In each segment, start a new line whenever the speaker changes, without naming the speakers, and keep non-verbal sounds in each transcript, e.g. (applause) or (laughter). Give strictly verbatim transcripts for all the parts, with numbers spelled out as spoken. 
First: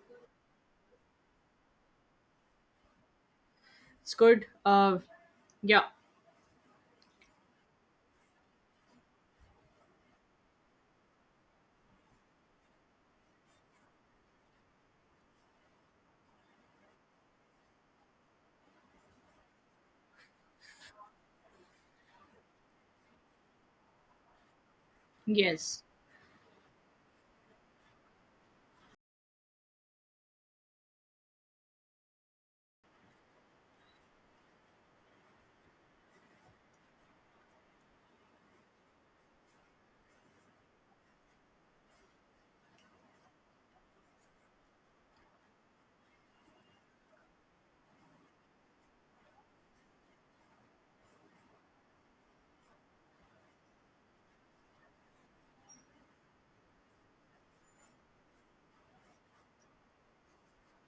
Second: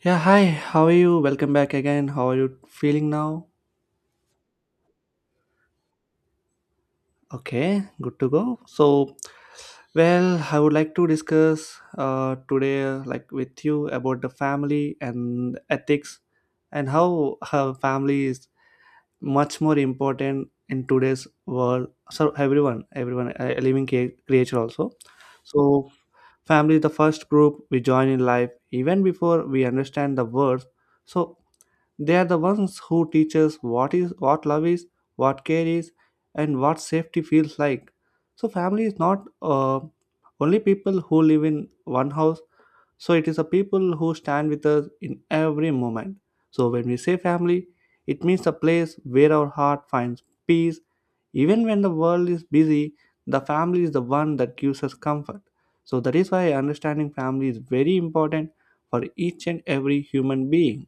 Yeah, hi, how are you? Welcome back again. How are you feeling now?
It's good. Uh, yeah,
Okay, good to go. So, well, I would like to discuss uh, today, uh, like with you, about the family and ethics and how her family is much more important in today's world. So, everyone, everyone, a a living crea- creature also.
yes,
So, Family is the first group we join in life, even before we understand the words. So they are the ones who teach us what is what love is, what care is, and what safety feels like. So family is not uh, only people who live in one house. So it is the people who stand with us in every moment. So when we say family, it means the place where our heart finds peace even when the world is busy, the family is the one that gives us comfort. So that is why understanding family is very important for each and every human being.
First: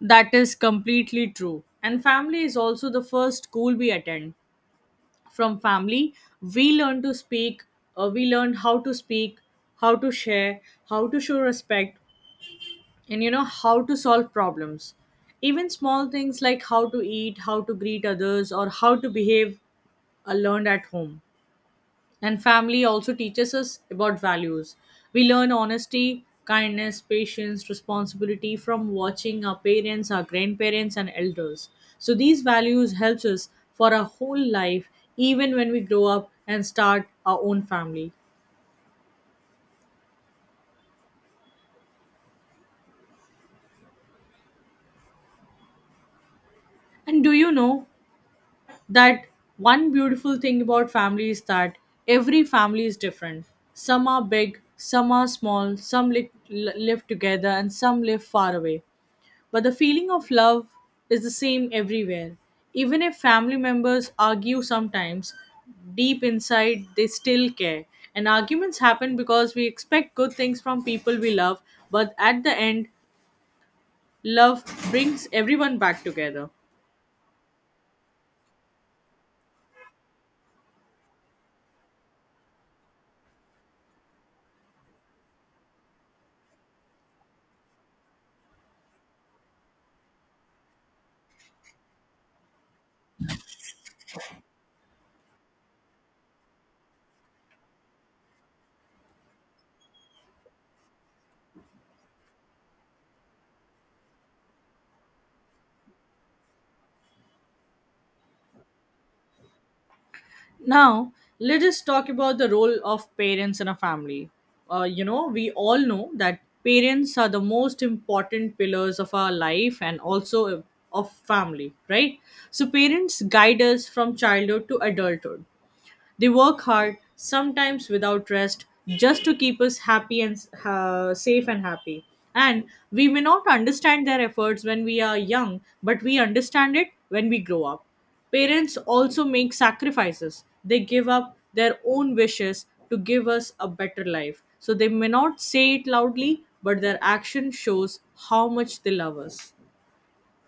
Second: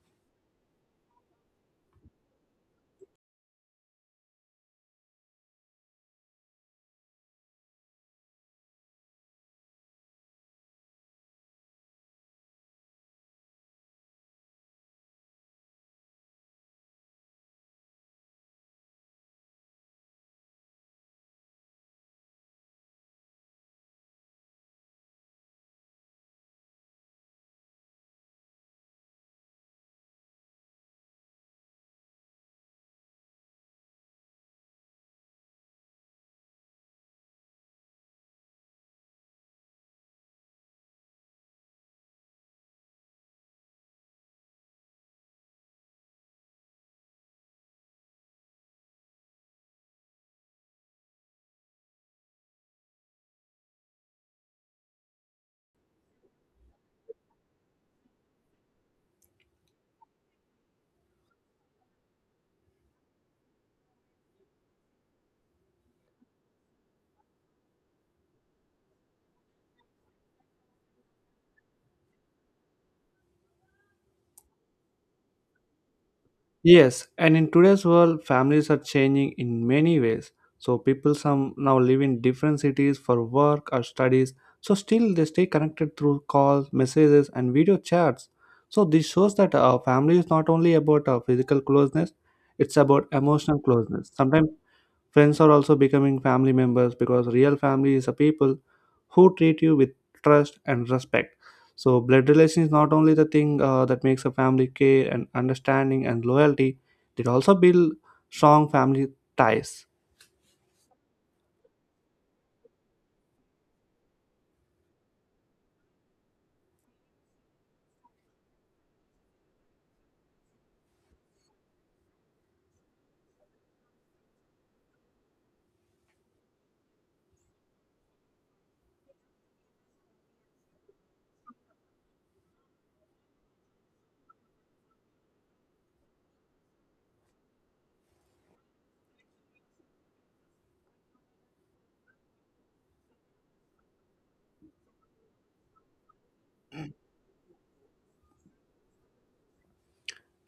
that is completely true. And family is also the first school we attend. From family, we learn to speak, uh, we learn how to speak, how to share, how to show respect, and you know, how to solve problems. Even small things like how to eat, how to greet others, or how to behave are learned at home. And family also teaches us about values. We learn honesty, kindness, patience, responsibility from watching our parents, our grandparents and elders. So these values helps us for our whole life even when we grow up and start our own family. And do you know that one beautiful thing about family is that every family is different. Some are big, some are small, some li- li- live together, and some live far away. But the feeling of love is the same everywhere. Even if family members argue sometimes, deep inside they still care. And arguments happen because we expect good things from people we love, but at the end, love brings everyone back together.
Yes, and in today's world, families are changing in many ways. So people some now live in different cities for work or studies. So still they stay connected through calls, messages, and video chats. So this shows that our family is not only about our physical closeness; it's about emotional closeness. Sometimes friends are also becoming family members because real family is a people who treat you with trust and respect. So, blood relation is not only the thing uh, that makes a family care, and understanding and loyalty, it also build strong family ties.
Now, let us talk about the role of parents in a family. Uh, you know, we all know that parents are the most important pillars of our life and also of family, right? So, parents guide us from childhood to adulthood. They work hard, sometimes without rest, just to keep us happy and uh, safe and happy. And we may not understand their efforts when we are young, but we understand it when we grow up. Parents also make sacrifices. They give up their own wishes to give us a better life. So they may not say it loudly, but their action shows how much they love us.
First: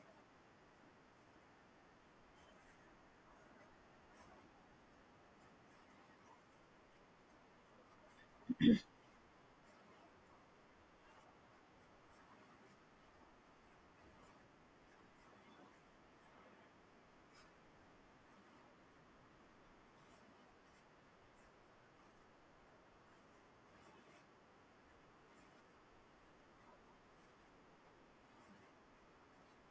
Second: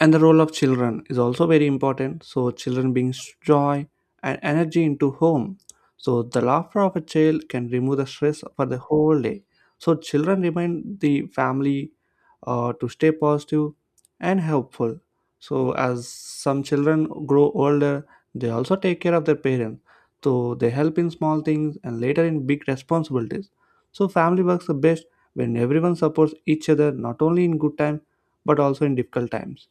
And the role of children is also very important. So children brings joy and energy into home. So the laughter of a child can remove the stress for the whole day. So children remind the family uh, to stay positive and helpful. So as some children grow older, they also take care of their parents. So they help in small things and later in big responsibilities. So family works the best when everyone supports each other, not only in good times but also in difficult times.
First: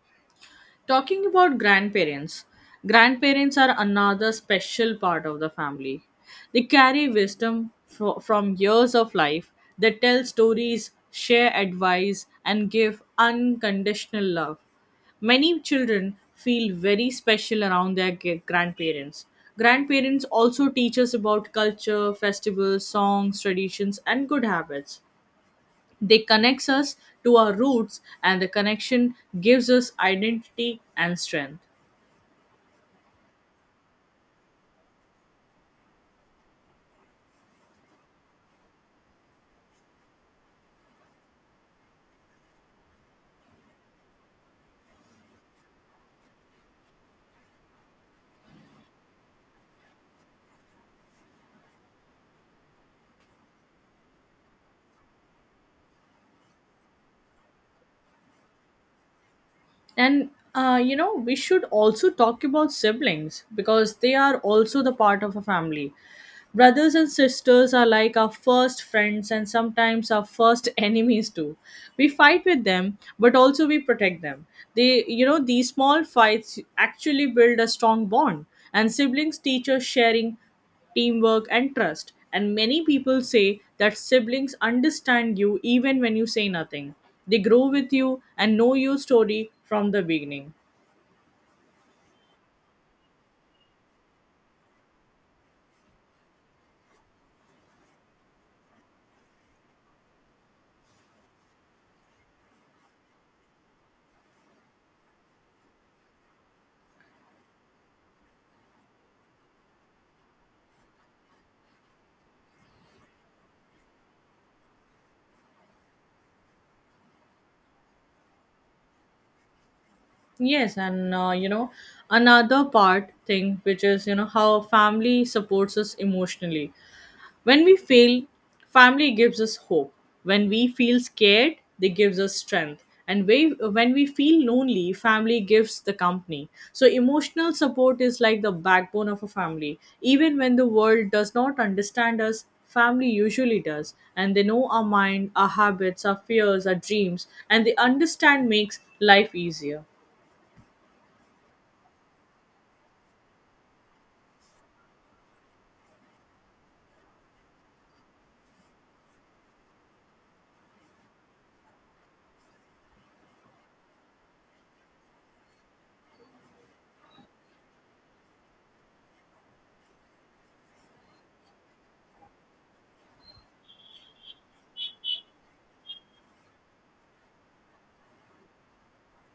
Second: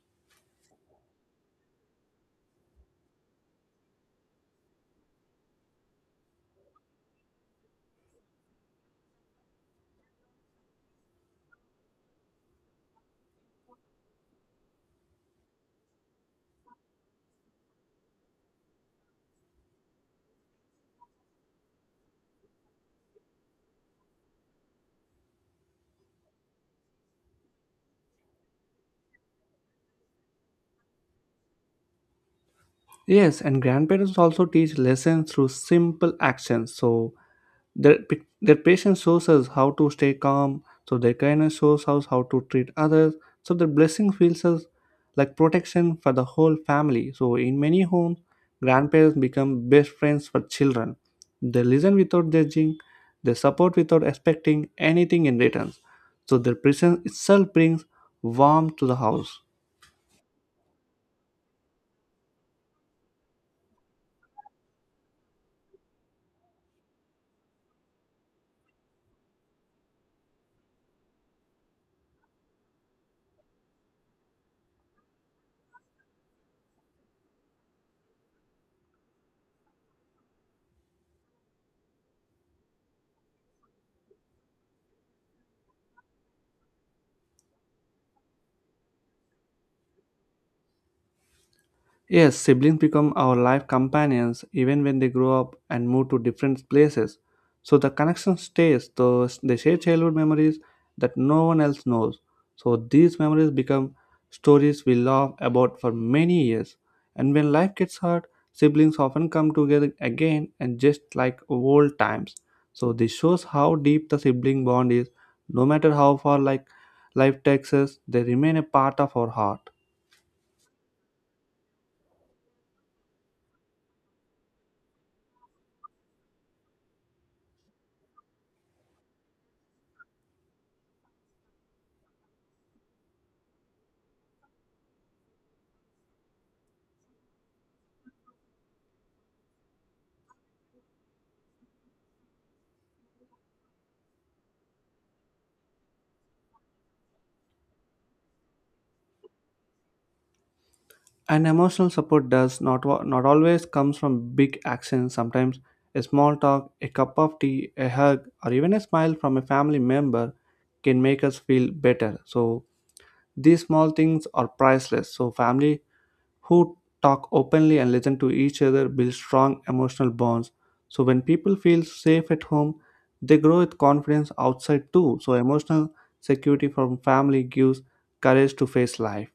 Talking about grandparents, grandparents are another special part of the family. They carry wisdom fro- from years of life, they tell stories, share advice, and give unconditional love. Many children feel very special around their g- grandparents. Grandparents also teach us about culture, festivals, songs, traditions, and good habits. They connects us to our roots, and the connection gives us identity and strength.
Yes, and grandparents also teach lessons through simple actions. So, their, pi- their patience shows us how to stay calm, so their kindness shows us how to treat others, so their blessing feels us like protection for the whole family. So, in many homes, grandparents become best friends for children. They listen without judging, they support without expecting anything in return. So, their presence itself brings warmth to the house.
And uh, you know, we should also talk about siblings because they are also the part of a family. Brothers and sisters are like our first friends and sometimes our first (laughs) enemies too. We fight with them, but also we protect them. They, you know, these small fights actually build a strong bond, and siblings teach us sharing teamwork, and trust. And many people say that siblings understand you even when you say nothing. They grow with you and know your story from the beginning.
Yes, siblings become our life companions even when they grow up and move to different places. So the connection stays, though they share childhood memories that no one else knows. So these memories become stories we laugh about for many years. And when life gets hard, siblings often come together again and just like old times. So this shows how deep the sibling bond is. No matter how far like life takes us, they remain a part of our heart.
Yes, and uh, you know, another part thing which is, you know, how family supports us emotionally. When we fail, family gives us hope. When we feel scared, they gives us strength. And we, when we feel lonely, family gives the company. So emotional support is like the backbone of a family. Even when the world does not understand us, family usually does and they know our mind our habits our fears our dreams and the understand makes life easier.
And emotional support does not wa- not always comes from big actions. Sometimes a small talk, a cup of tea, a hug, or even a smile from a family member can make us feel better. So these small things are priceless. So family who talk openly and listen to each other build strong emotional bonds. So when people feel safe at home, they grow with confidence outside too. So emotional security from family gives courage to face life.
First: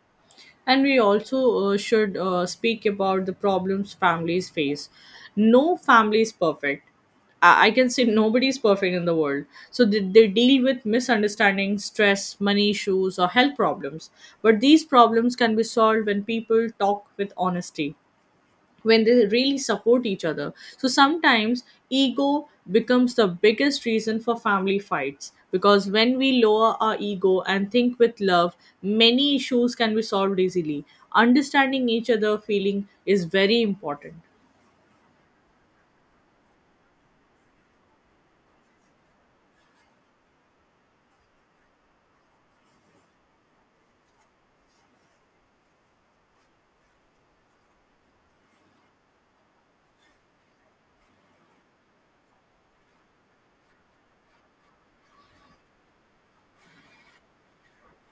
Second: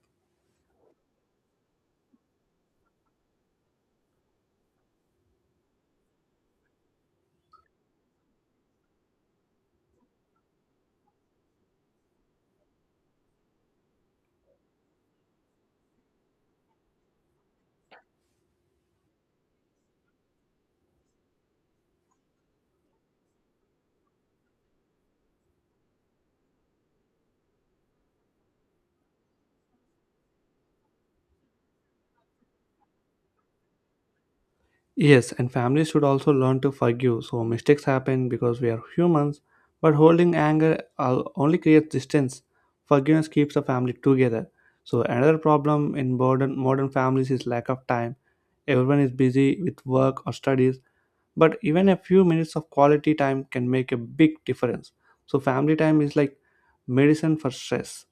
And we also uh, should uh, speak about the problems families face. No family is perfect. I I can say nobody is perfect in the world. So they, they deal with misunderstandings, stress, money issues, or health problems. But these problems can be solved when people talk with honesty when they really support each other. So sometimes ego becomes the biggest reason for family fights because when we lower our ego and think with love, many issues can be solved easily. Understanding each other feeling is very important.
Yes, and families should also learn to forgive. So mistakes happen because we are humans, but holding anger uh, only creates distance. Forgiveness keeps the family together. So another problem in modern modern families is lack of time. Everyone is busy with work or studies, but even a few minutes of quality time can make a big difference. So family time is like medicine for stress.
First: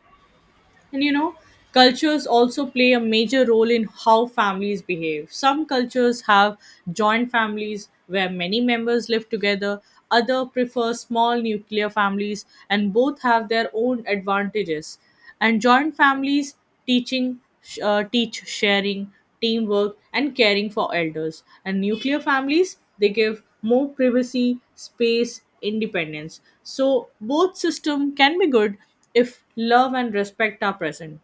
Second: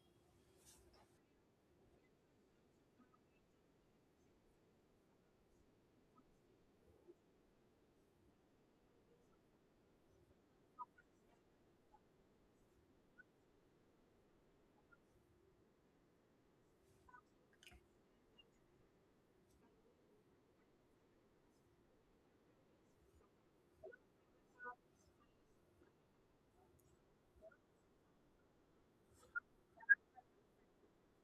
And you know, cultures also play a major role in how families behave. Some cultures have joint families where many members live together, other prefer small nuclear families, and both have their own advantages. And joint families teaching uh, teach sharing teamwork, and caring for elders. And nuclear families, they give more privacy, space, independence. So both system can be good if love and respect are present.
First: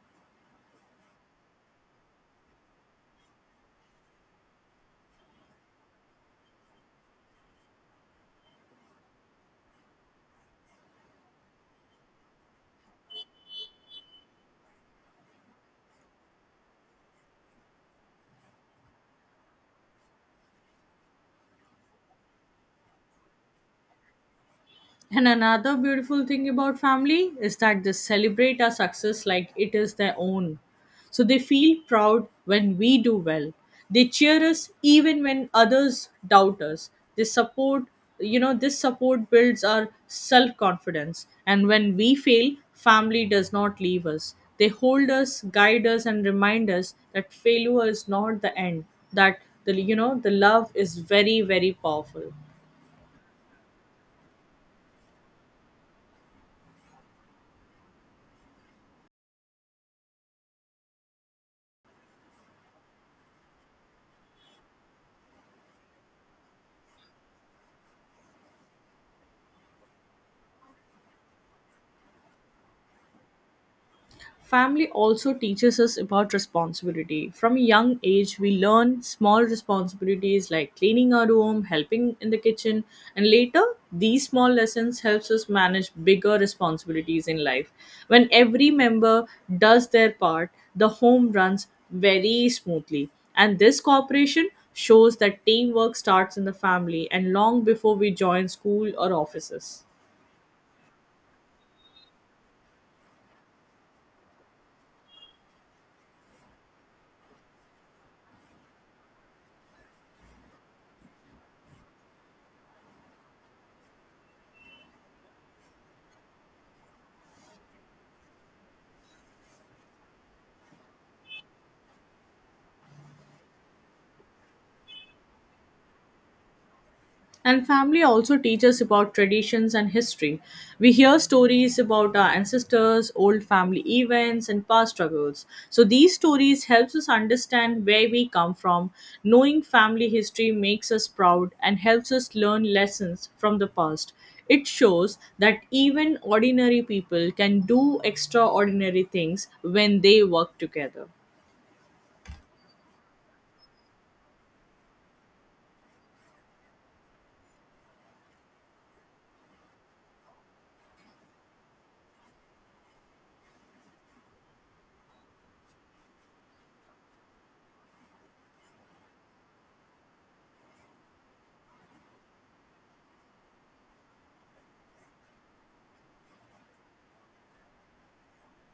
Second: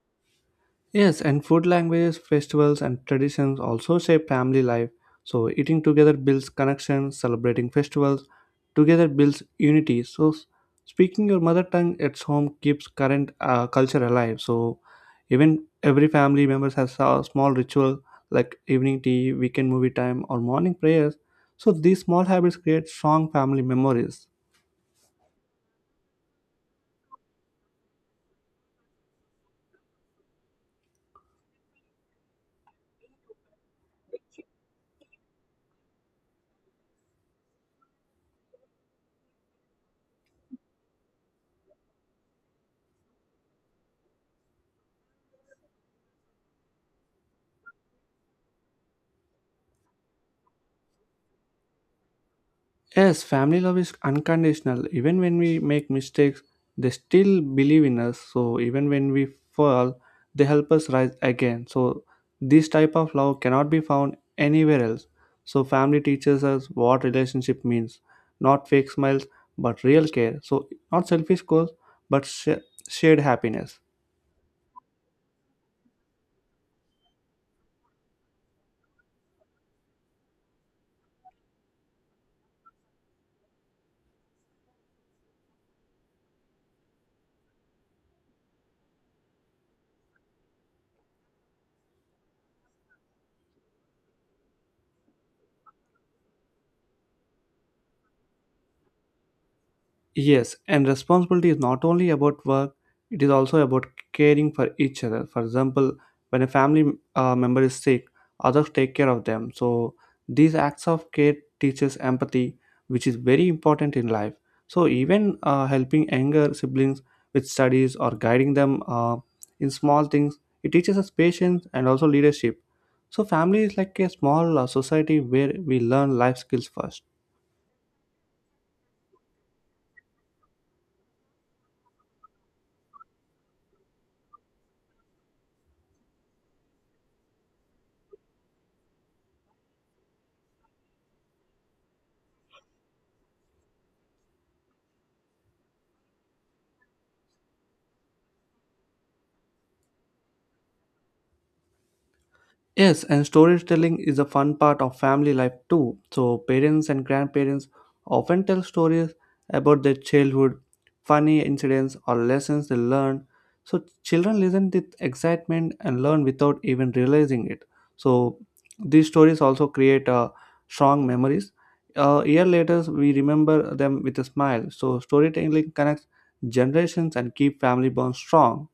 Yes, and food languages, festivals, and traditions also shape family life. So, eating together builds connection, celebrating festivals together builds unity. So, s- speaking your mother tongue at home keeps current uh, culture alive. So, even every family members has a small ritual like evening tea, weekend movie time, or morning prayers. So, these small habits create strong family memories.
And another beautiful thing about family is that they celebrate our success like it is their own. So they feel proud when we do well. They cheer us even when others doubt us. They support, you know, This support builds our self confidence. And when we fail, family does not leave us. They hold us, guide us, and remind us that failure is not the end, that the, you know, the love is very, very powerful.
Yes, family love is unconditional. Even when we make mistakes, they still believe in us. So even when we fall, they help us rise again. So this type of love cannot be found anywhere else. So family teaches us what relationship means, not fake smiles, but real care. So not selfish goals, but sh- shared happiness.
Family also teaches us about responsibility. From a young age, we learn small responsibilities like cleaning our room, helping in the kitchen, and later these small lessons helps us manage bigger responsibilities in life. When every member does their part, the home runs very smoothly. And this cooperation shows that teamwork starts in the family and long before we join school or offices.
Yes, and responsibility is not only about work, it is also about caring for each other. For example, when a family uh, member is sick, others take care of them. So these acts of care teaches empathy, which is very important in life. So even uh, helping younger siblings with studies or guiding them uh, in small things, it teaches us patience and also leadership. So family is like a small uh, society where we learn life skills first.
And family also teaches about traditions and history. We hear stories about our ancestors, old family events, and past struggles. So these stories helps us understand where we come from. Knowing family history makes us proud and helps us learn lessons from the past. It shows that even ordinary people can do extraordinary things when they work together.
Yes, and storytelling is a fun part of family life too. So, parents and grandparents often tell stories about their childhood, funny incidents, or lessons they learned. So, children listen with excitement and learn without even realizing it. So, these stories also create uh, strong memories. A year later, we remember them with a smile. So, storytelling connects generations and keep family bonds strong.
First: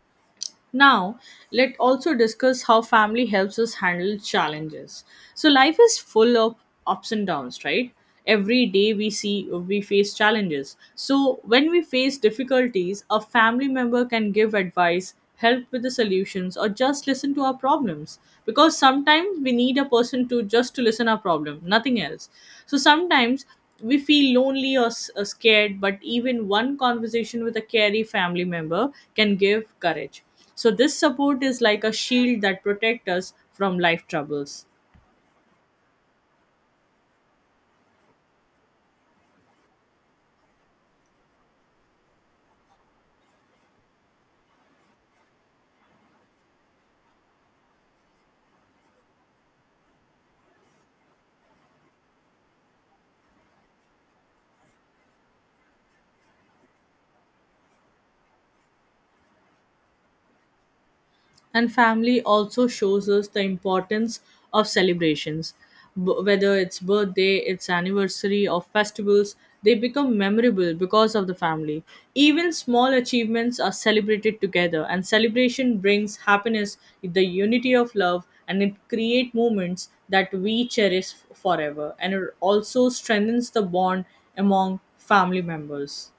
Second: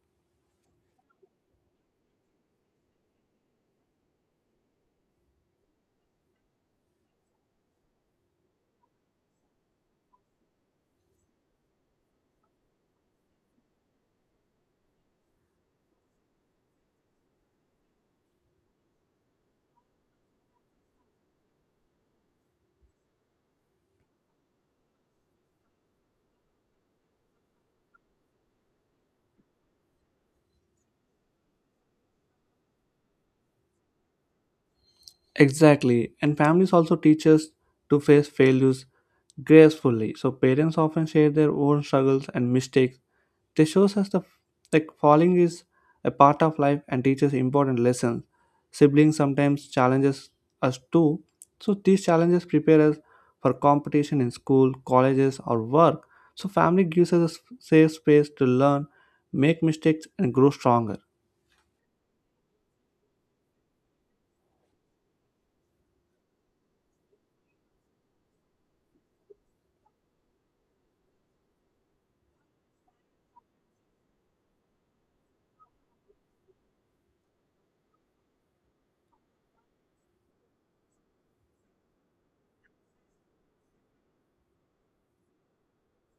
Now, let's also discuss how family helps us handle challenges. So, life is full of ups and downs, right? Every day we see we face challenges. So, when we face difficulties, a family member can give advice, help with the solutions, or just listen to our problems. Because sometimes we need a person to just to listen our problem, nothing else. So, sometimes we feel lonely or s- or scared, but even one conversation with a caring family member can give courage. So this support is like a shield that protects us from life troubles.
Exactly, and families also teach us to face failures gracefully. So parents often share their own struggles and mistakes. This shows us the like falling is a part of life and teaches important lessons. Siblings sometimes challenges us too. So these challenges prepare us for competition in school, colleges, or work. So family gives us a s- safe space to learn, make mistakes, and grow stronger.
And family also shows us the importance of celebrations. B- whether it's birthday, it's anniversary, or festivals, they become memorable because of the family. Even small achievements are celebrated together, and celebration brings happiness, the unity of love, and it create moments that we cherish forever. And it also strengthens the bond among family members.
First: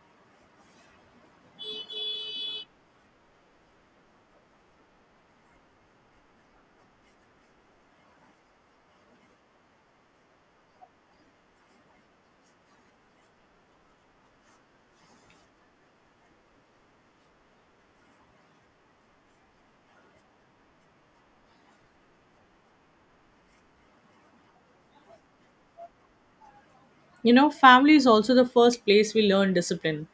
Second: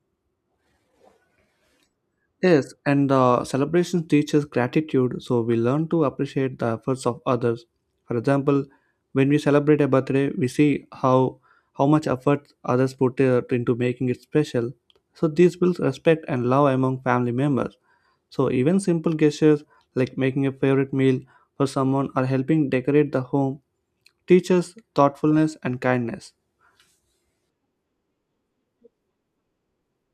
Yes, and the celebration teaches gratitude, so we learn to appreciate the efforts of others. For example, when we celebrate a birthday, we see how how much effort others put uh, into making it special. So this builds respect and love among family members. So even simple gestures like making a favorite meal for someone or helping decorate the home teaches thoughtfulness and kindness.
You know, family is also the first place we learn discipline.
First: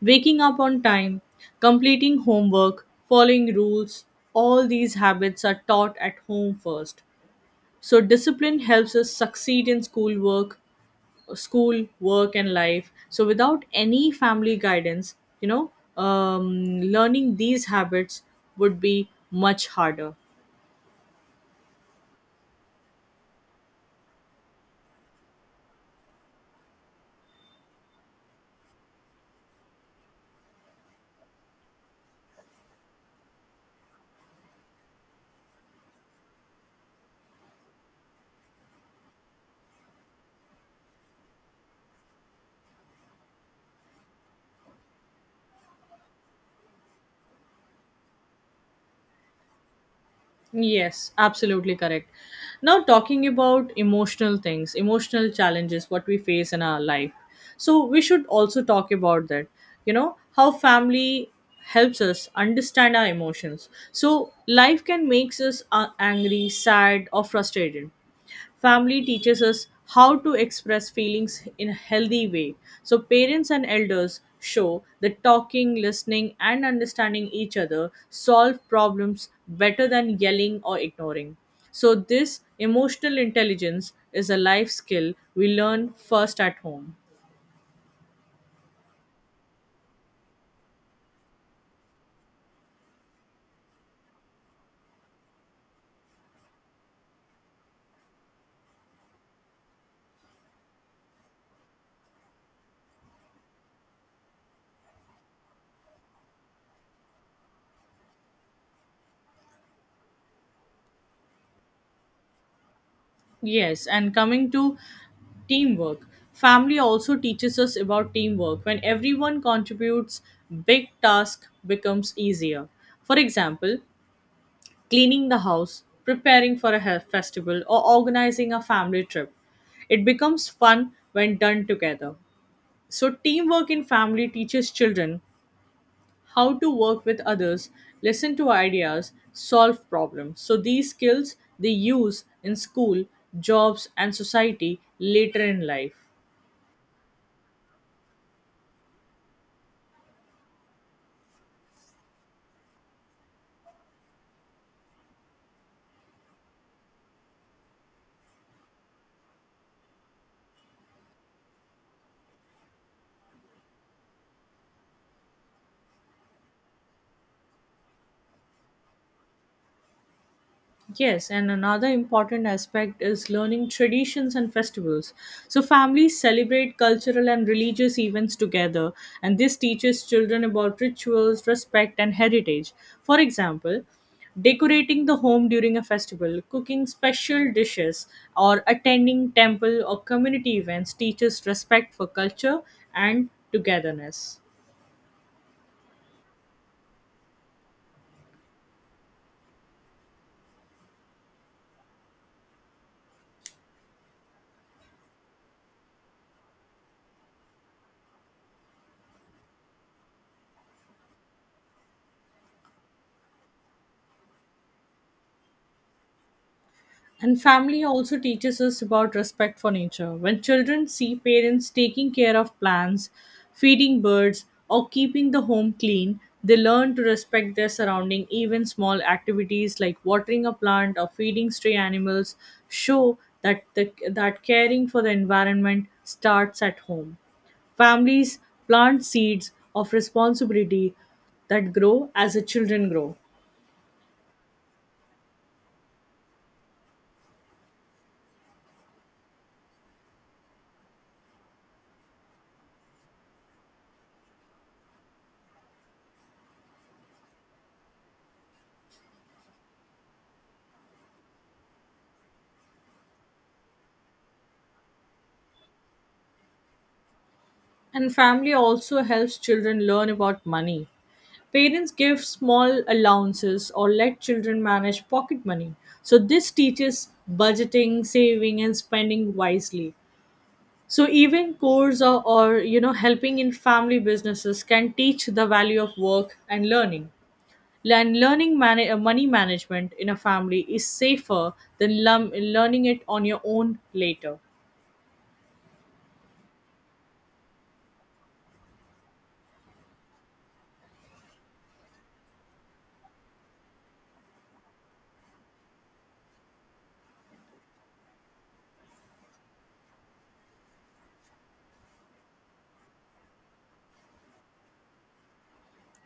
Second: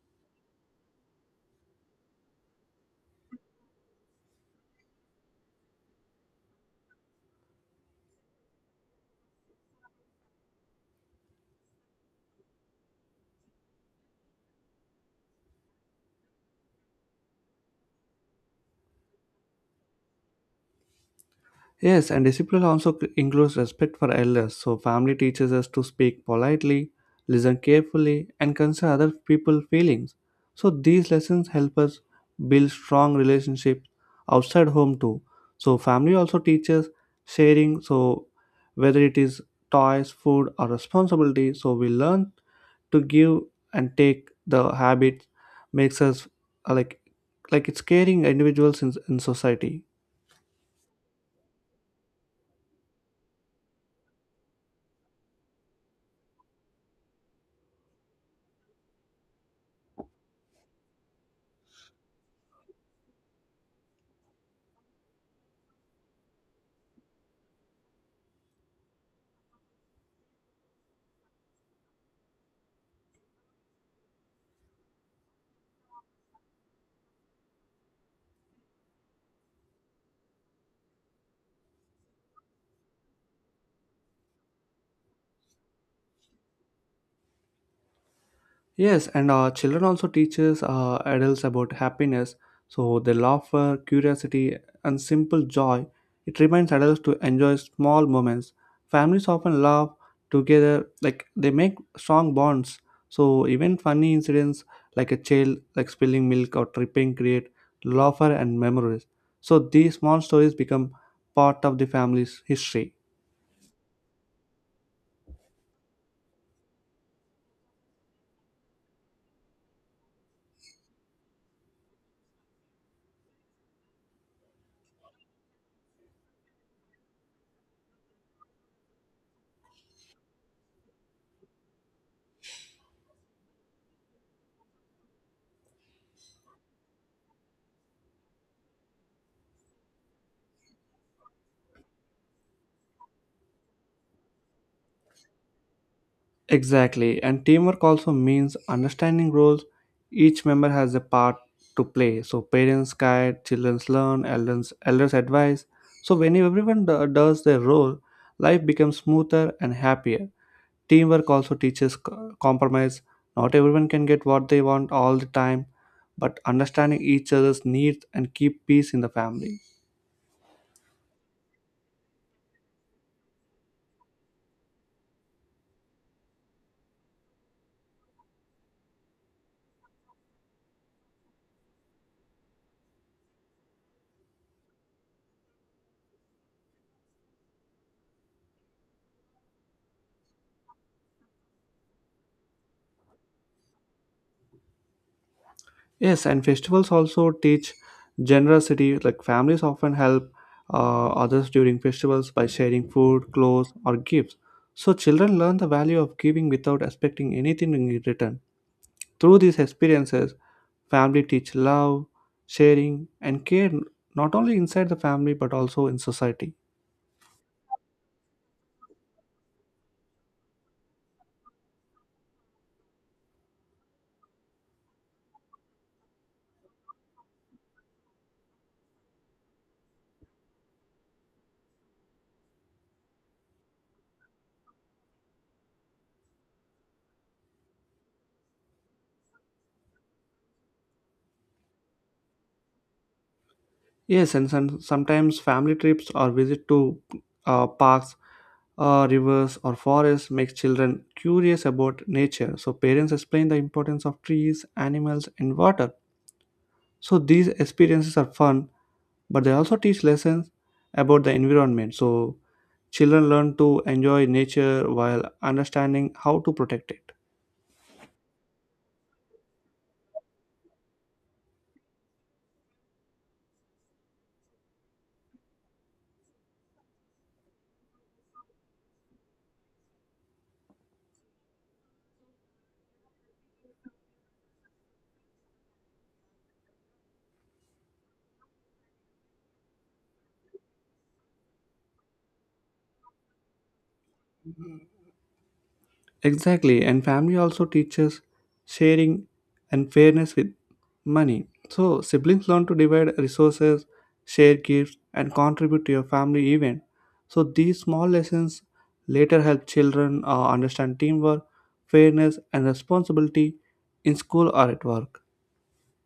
Waking up on time, completing homework, following rules, all these habits are taught at home first. So, discipline helps us succeed in school work, school, work, and life. So, without any family guidance, you know, um, learning these habits would be much harder.
Yes, and discipline also c- includes respect for elders. So, family teaches us to speak politely, listen carefully, and consider other people's feelings. So, these lessons help us build strong relationships outside home too. So, family also teaches sharing. So, whether it is toys, food, or responsibility, so we learn to give and take. The habit makes us uh, like like it's caring individuals in, in society.
Yes, absolutely correct. Now, talking about emotional things, emotional challenges, what we face in our life. So, we should also talk about that. You know, how family helps us understand our emotions. So, life can make us uh, angry, sad, or frustrated. Family teaches us how to express feelings in a healthy way. So, parents and elders show that talking, listening, and understanding each other solve problems better than yelling or ignoring. So, this emotional intelligence is a life skill we learn first at home.
Yes, and uh, children also teaches uh, adults about happiness. So their laughter, curiosity, and simple joy. It reminds adults to enjoy small moments. Families often laugh together, like they make strong bonds. So even funny incidents, like a child like spilling milk or tripping, create laughter and memories. So these small stories become part of the family's history.
Yes, and coming to teamwork. Family also teaches us about teamwork. When everyone contributes, big task becomes easier. For example, cleaning the house, preparing for a he- festival, or organizing a family trip. It becomes fun when done together. So, teamwork in family teaches children how to work with others, listen to ideas, solve problems. So, these skills they use in school, jobs, and society later in life.
Exactly, and teamwork also means understanding roles each member has a part to play. So parents guide, children learn, elders elders advise. So when everyone do- does their role, life becomes smoother and happier. Teamwork also teaches co- compromise. Not everyone can get what they want all the time, but understanding each other's needs and keep peace in the family.
Yes, and another important aspect is learning traditions and festivals. So, families celebrate cultural and religious events together, and this teaches children about rituals, respect, and heritage. For example, decorating the home during a festival, cooking special dishes, or attending temple or community events teaches respect for culture and togetherness.
Yes, and festivals also teach generosity. Like families often help uh, others during festivals by sharing food, clothes, or gifts. So children learn the value of giving without expecting anything in return. Through these experiences, family teach love, sharing, and care not only inside the family but also in society.
And family also teaches us about respect for nature. When children see parents taking care of plants, feeding birds, or keeping the home clean, they learn to respect their surrounding. Even small activities like watering a plant or feeding stray animals show that the, that caring for the environment starts at home. Families plant seeds of responsibility that grow as the children grow.
Yes, and some, sometimes family trips or visit to uh, parks uh, rivers or forests makes children curious about nature. So parents explain the importance of trees, animals and water. So these experiences are fun, but they also teach lessons about the environment. So children learn to enjoy nature while understanding how to protect it.
And family also helps children learn about money. Parents give small allowances or let children manage pocket money. So, this teaches budgeting, saving, and spending wisely. So, even course or, or you know, helping in family businesses can teach the value of work and learning. And learning mana- uh, money management in a family is safer than lum- learning it on your own later.
Exactly, and family also teaches sharing and fairness with money. So, siblings learn to divide resources, share gifts, and contribute to your family event. So, these small lessons later help children uh, understand teamwork, fairness, and responsibility in school or at work.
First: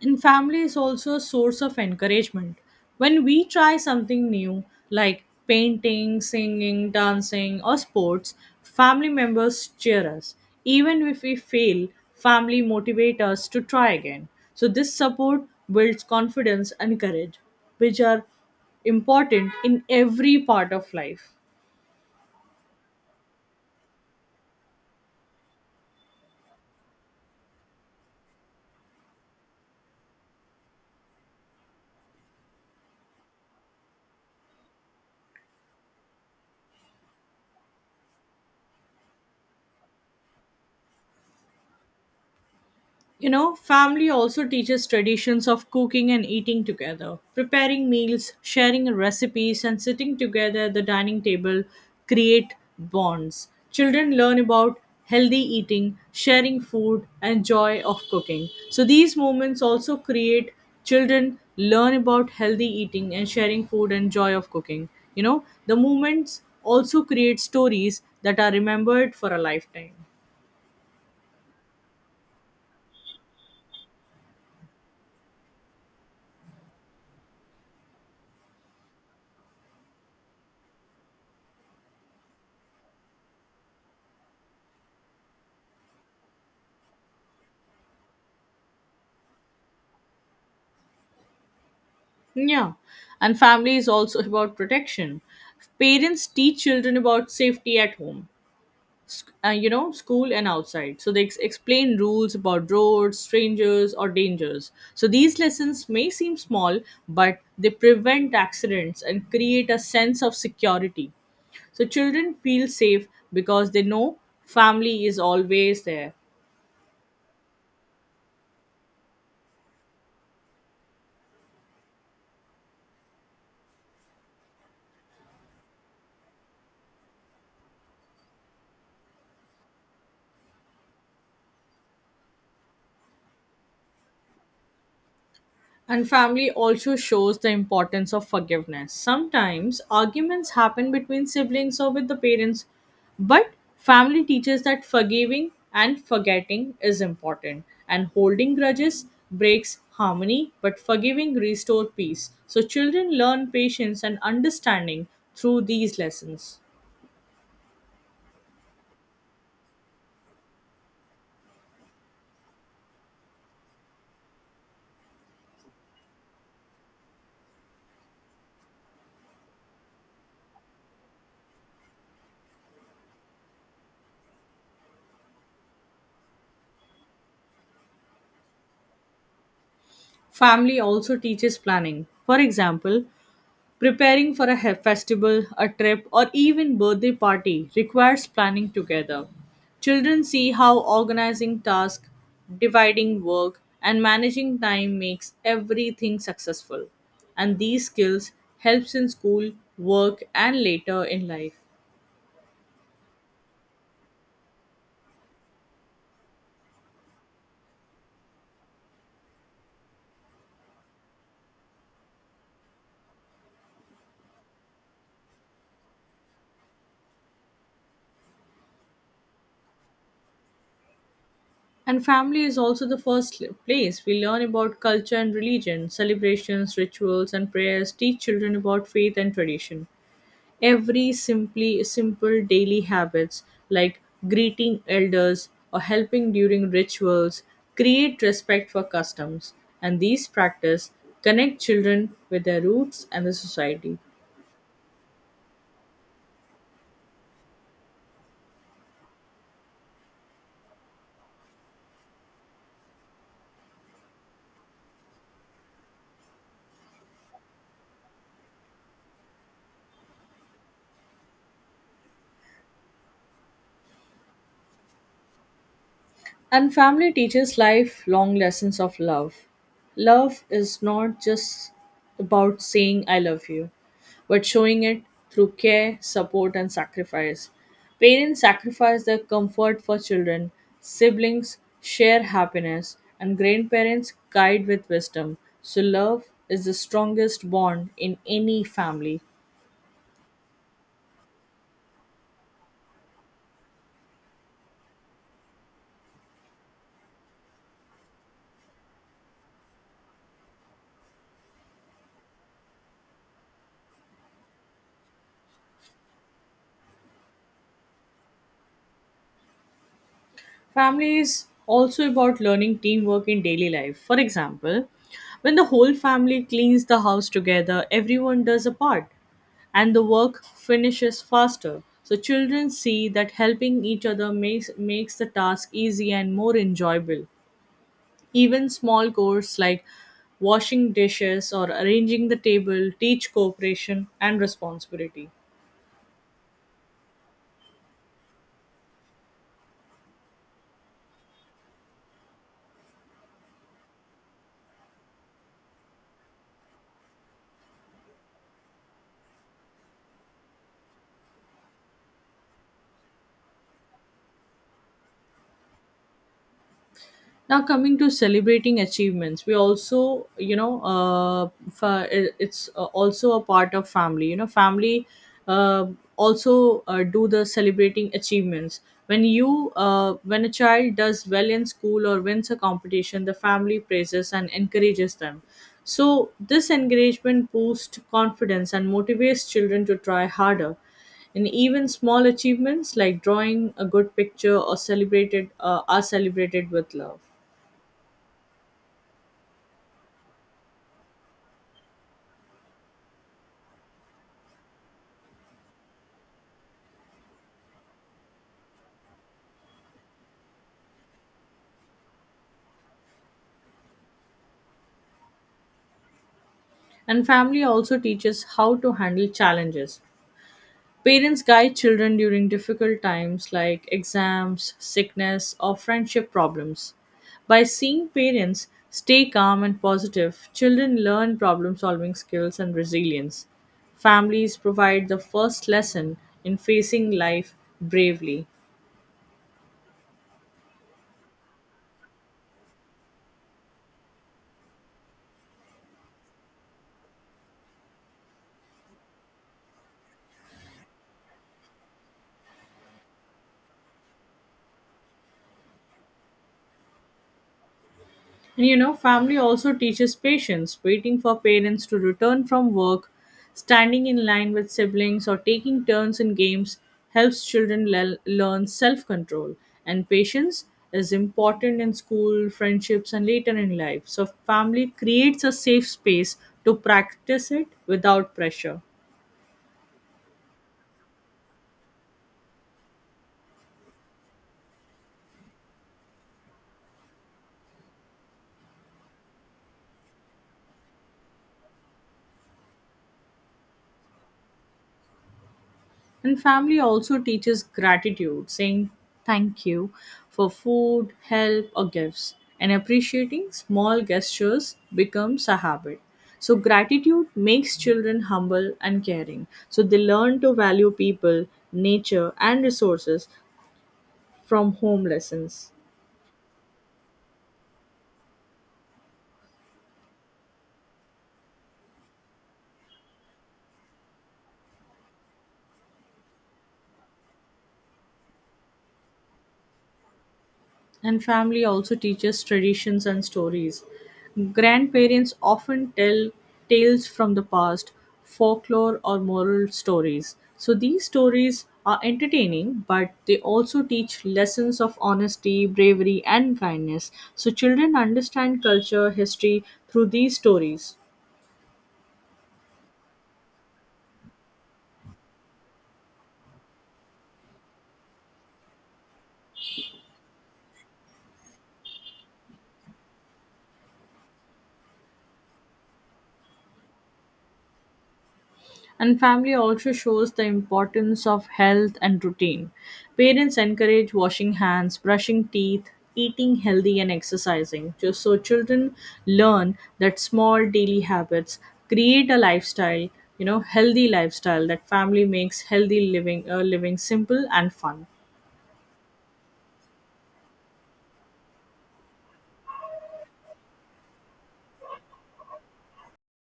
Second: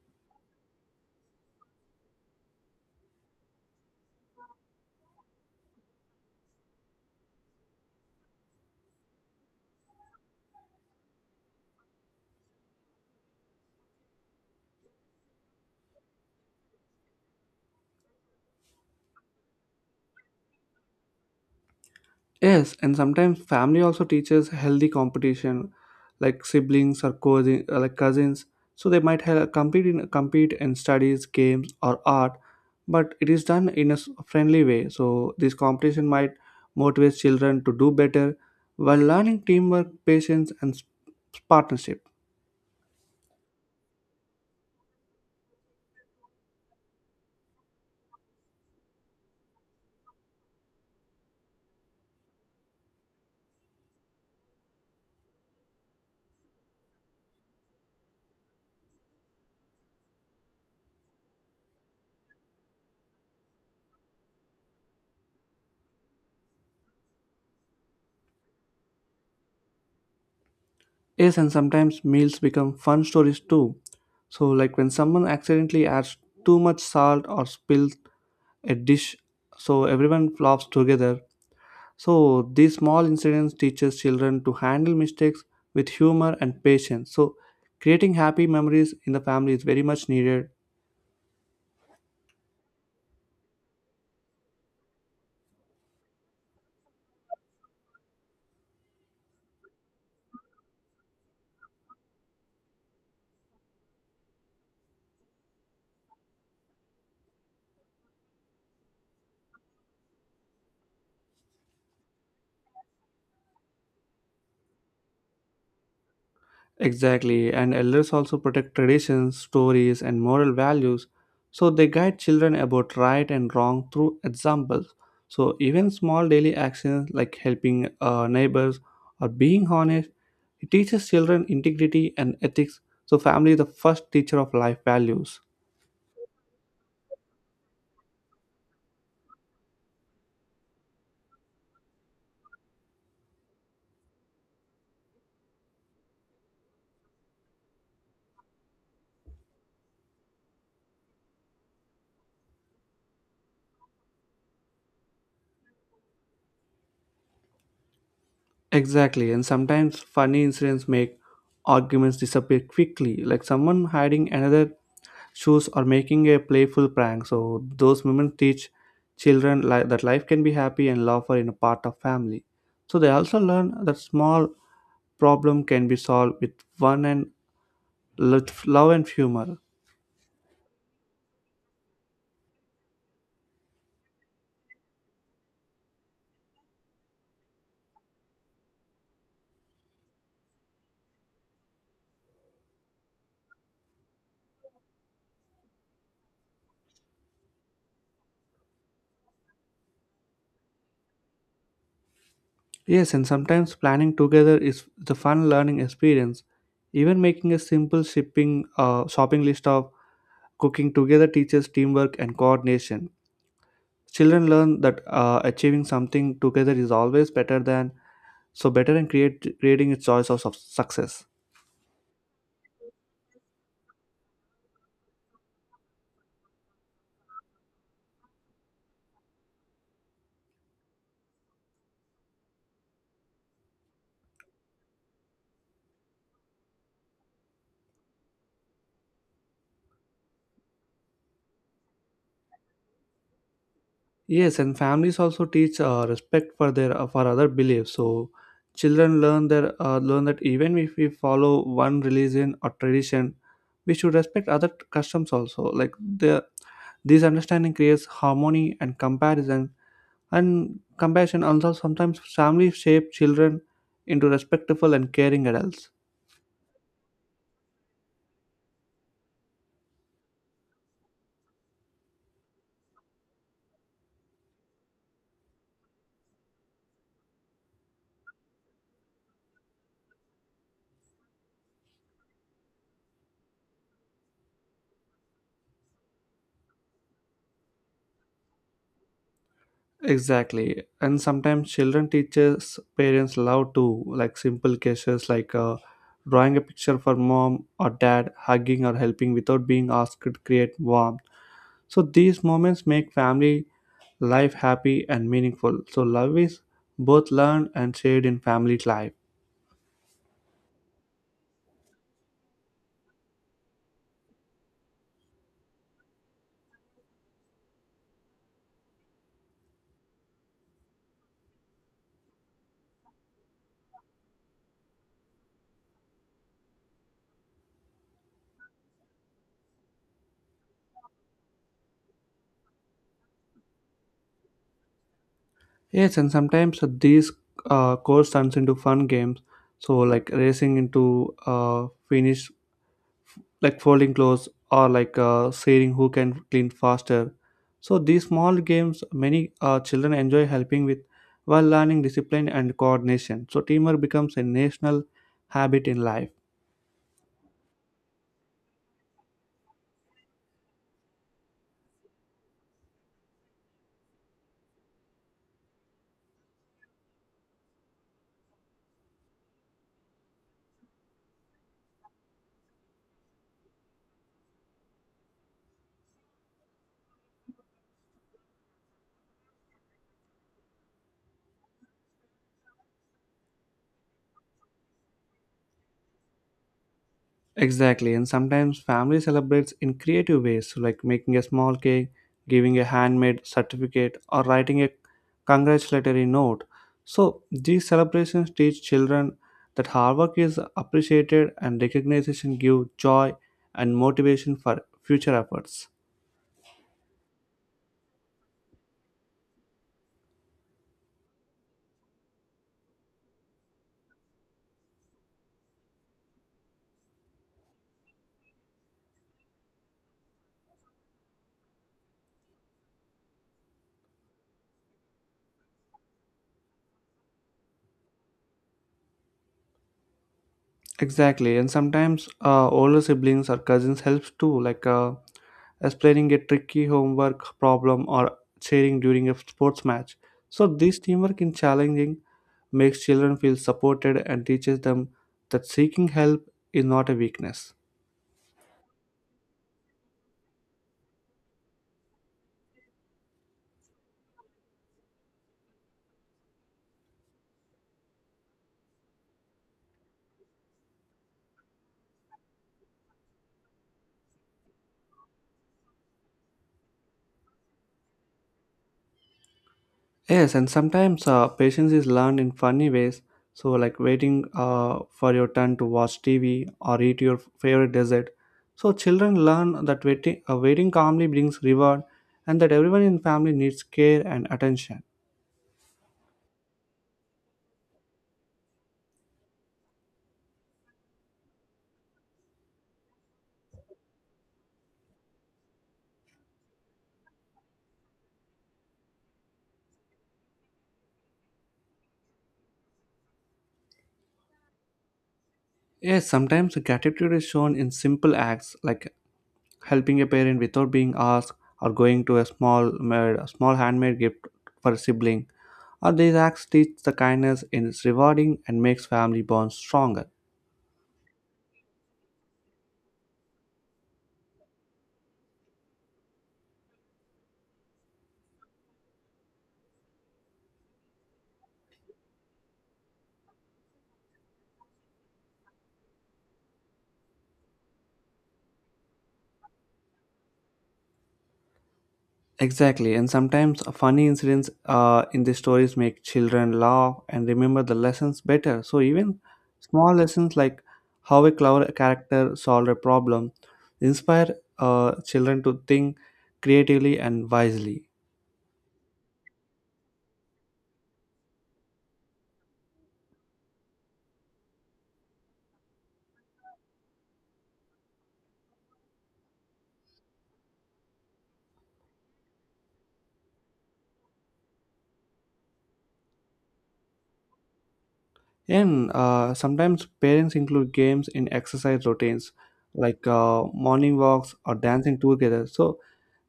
And family is also a source of encouragement. When we try something new, like painting, singing, dancing, or sports, family members cheer us. Even if we fail, family motivate us to try again. So this support builds confidence and courage, which are important in every part of life.
Yes, and sometimes family also teaches healthy competition, like siblings or cousin, uh, like cousins. So they might have compete in compete in studies, games, or art, but it is done in a s- friendly way. So this competition might motivate children to do better while learning teamwork, patience, and s- partnership.
You know, family also teaches traditions of cooking and eating together. Preparing meals, sharing recipes, and sitting together at the dining table create bonds. Children learn about healthy eating, sharing food, and joy of cooking. So, these moments also create children learn about healthy eating and sharing food and joy of cooking. You know, the moments also create stories that are remembered for a lifetime.
Yes, and sometimes meals become fun stories too. So like when someone accidentally adds too much salt or spills a dish, so everyone flops together, so these small incidents teaches children to handle mistakes with humor and patience, so creating happy memories in the family is very much needed.
Yeah. And family is also about protection. Parents teach children about safety at home, sc- uh, you know, school and outside. So they ex- explain rules about roads, strangers, or dangers. So these lessons may seem small, but they prevent accidents and create a sense of security. So children feel safe because they know family is always there.
Exactly, and elders also protect traditions, stories, and moral values, so they guide children about right and wrong through examples. So even small daily actions like helping uh, neighbors or being honest, it teaches children integrity and ethics, so family is the first teacher of life values.
And family also shows the importance of forgiveness. Sometimes arguments happen between siblings or with the parents, but family teaches that forgiving and forgetting is important. And holding grudges breaks harmony, but forgiving restores peace. So children learn patience and understanding through these lessons.
Exactly, and sometimes funny incidents make arguments disappear quickly, like someone hiding another shoes or making a playful prank. So those moments teach children li- that life can be happy and lawful in a part of family. So they also learn that small problem can be solved with fun and lo- love and humor.
Family also teaches planning. For example, preparing for a he- festival, a trip, or even birthday party requires planning together. Children see how organizing tasks, dividing work, and managing time makes everything successful. And these skills helps in school, work, and later in life.
Yes, and sometimes planning together is the fun learning experience. Even making a simple shipping uh, shopping list of cooking together teaches teamwork and coordination. Children learn that uh, achieving something together is always better than, so better, and create creating a choice of suc- success.
And family is also the first place we learn about culture and religion, celebrations, rituals, and prayers teach children about faith and tradition. Every simply simple daily habits like greeting elders or helping during rituals create respect for customs and these practices connect children with their roots and the society.
Yes, and families also teach uh, respect for their uh, for other beliefs. So children learn their uh, learn that even if we follow one religion or tradition, we should respect other t- customs also. Like the, this understanding creates harmony and comparison and compassion. Also, sometimes families shape children into respectful and caring adults.
And family teaches lifelong lessons of love. Love is not just about saying I love you, but showing it through care, support, and sacrifice. Parents sacrifice their comfort for children, siblings share happiness, and grandparents guide with wisdom. So, love is the strongest bond in any family.
Exactly. And sometimes children teachers parents love to like simple gestures like uh, drawing a picture for mom or dad, hugging or helping without being asked to create warmth. So these moments make family life happy and meaningful. So love is both learned and shared in family life.
Family is also about learning teamwork in daily life. For example, when the whole family cleans the house together, everyone does a part and the work finishes faster. So, children see that helping each other makes, makes the task easy and more enjoyable. Even small chores like washing dishes or arranging the table teach cooperation and responsibility.
Yes, and sometimes these uh, course turns into fun games. So like racing into uh, finish like folding clothes or like uh, sharing who can clean faster, so these small games many uh, children enjoy helping with while learning discipline and coordination, so teamwork becomes a national habit in life.
Now, coming to celebrating achievements, we also, you know, uh, fa- it- it's uh, also a part of family. You know, family uh, also uh, do the celebrating achievements. When you uh, when a child does well in school or wins a competition, the family praises and encourages them. So this encouragement boosts confidence and motivates children to try harder. And even small achievements like drawing a good picture or celebrated uh, are celebrated with love.
Exactly, and sometimes family celebrates in creative ways, like making a small cake, giving a handmade certificate, or writing a congratulatory note. So these celebrations teach children that hard work is appreciated and recognition gives joy and motivation for future efforts.
And family also teaches how to handle challenges. Parents guide children during difficult times like exams, sickness, or friendship problems. By seeing parents stay calm and positive, children learn problem solving skills and resilience. Families provide the first lesson in facing life bravely.
Exactly, and sometimes uh, older siblings or cousins helps too, like uh, explaining a tricky homework problem or cheering during a sports match. So this teamwork in challenging makes children feel supported and teaches them that seeking help is not a weakness.
And you know, family also teaches patience, waiting for parents to return from work, standing in line with siblings, or taking turns in games helps children le- learn self control. And patience is important in school, friendships, and later in life. So, family creates a safe space to practice it without pressure.
Yes, and sometimes uh, patience is learned in funny ways. So like waiting uh, for your turn to watch T V or eat your favorite dessert. So children learn that waiting, uh, waiting calmly brings reward and that everyone in family needs care and attention.
And family also teaches gratitude, saying thank you for food, help, or gifts. And appreciating small gestures becomes a habit. So, gratitude makes children humble and caring. So, they learn to value people, nature, and resources from home lessons.
Yes, sometimes gratitude is shown in simple acts like helping a parent without being asked or going to a small made, a small handmade gift for a sibling. Uh, these acts teach the kindness in its rewarding and makes family bonds stronger.
And family also teaches traditions and stories. Grandparents often tell tales from the past, folklore, or moral stories. So these stories are entertaining, but they also teach lessons of honesty, bravery, and kindness. So children understand culture, history through these stories.
Exactly, and sometimes funny incidents uh, in the stories make children laugh and remember the lessons better. So even small lessons like how a clever character solved a problem inspire uh, children to think creatively and wisely.
And family also shows the importance of health and routine. Parents encourage washing hands, brushing teeth, eating healthy, and exercising. Just so children learn that small daily habits create a lifestyle, you know, healthy lifestyle that family makes healthy living, uh, living simple and fun.
And uh, sometimes parents include games in exercise routines like uh, morning walks or dancing together. So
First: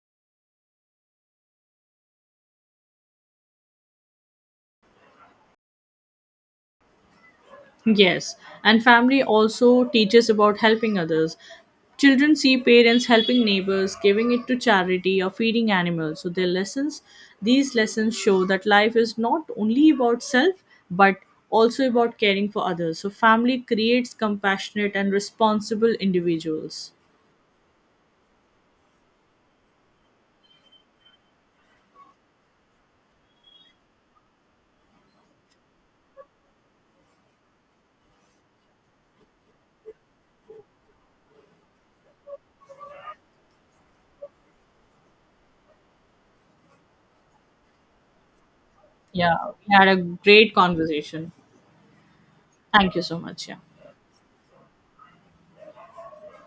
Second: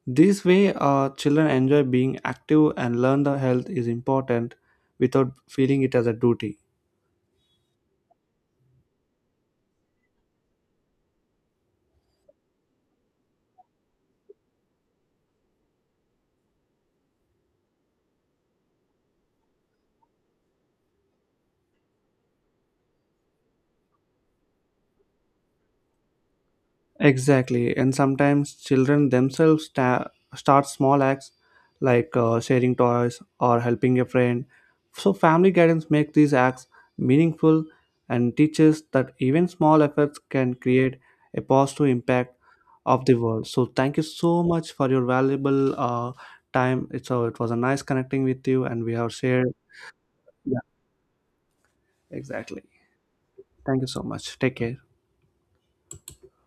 this way, uh, children enjoy being active and learn the health is important without feeling it as a duty.
Yes, and family also teaches about helping others. Children see parents helping neighbors, giving it to charity, or feeding animals. So their lessons, these lessons show that life is not only about self, but also about caring for others. So family creates compassionate and responsible individuals.
Exactly, and sometimes children themselves sta- start small acts like uh, sharing toys or helping a friend. So family guidance makes these acts meaningful and teaches that even small efforts can create a positive impact of the world. So thank you so much for your valuable uh, time. It's a, it was a nice connecting with you, and we have
Yeah,
shared.
we had a great conversation.
Exactly.
Thank you so much. Yeah.
Thank you so much. Take care.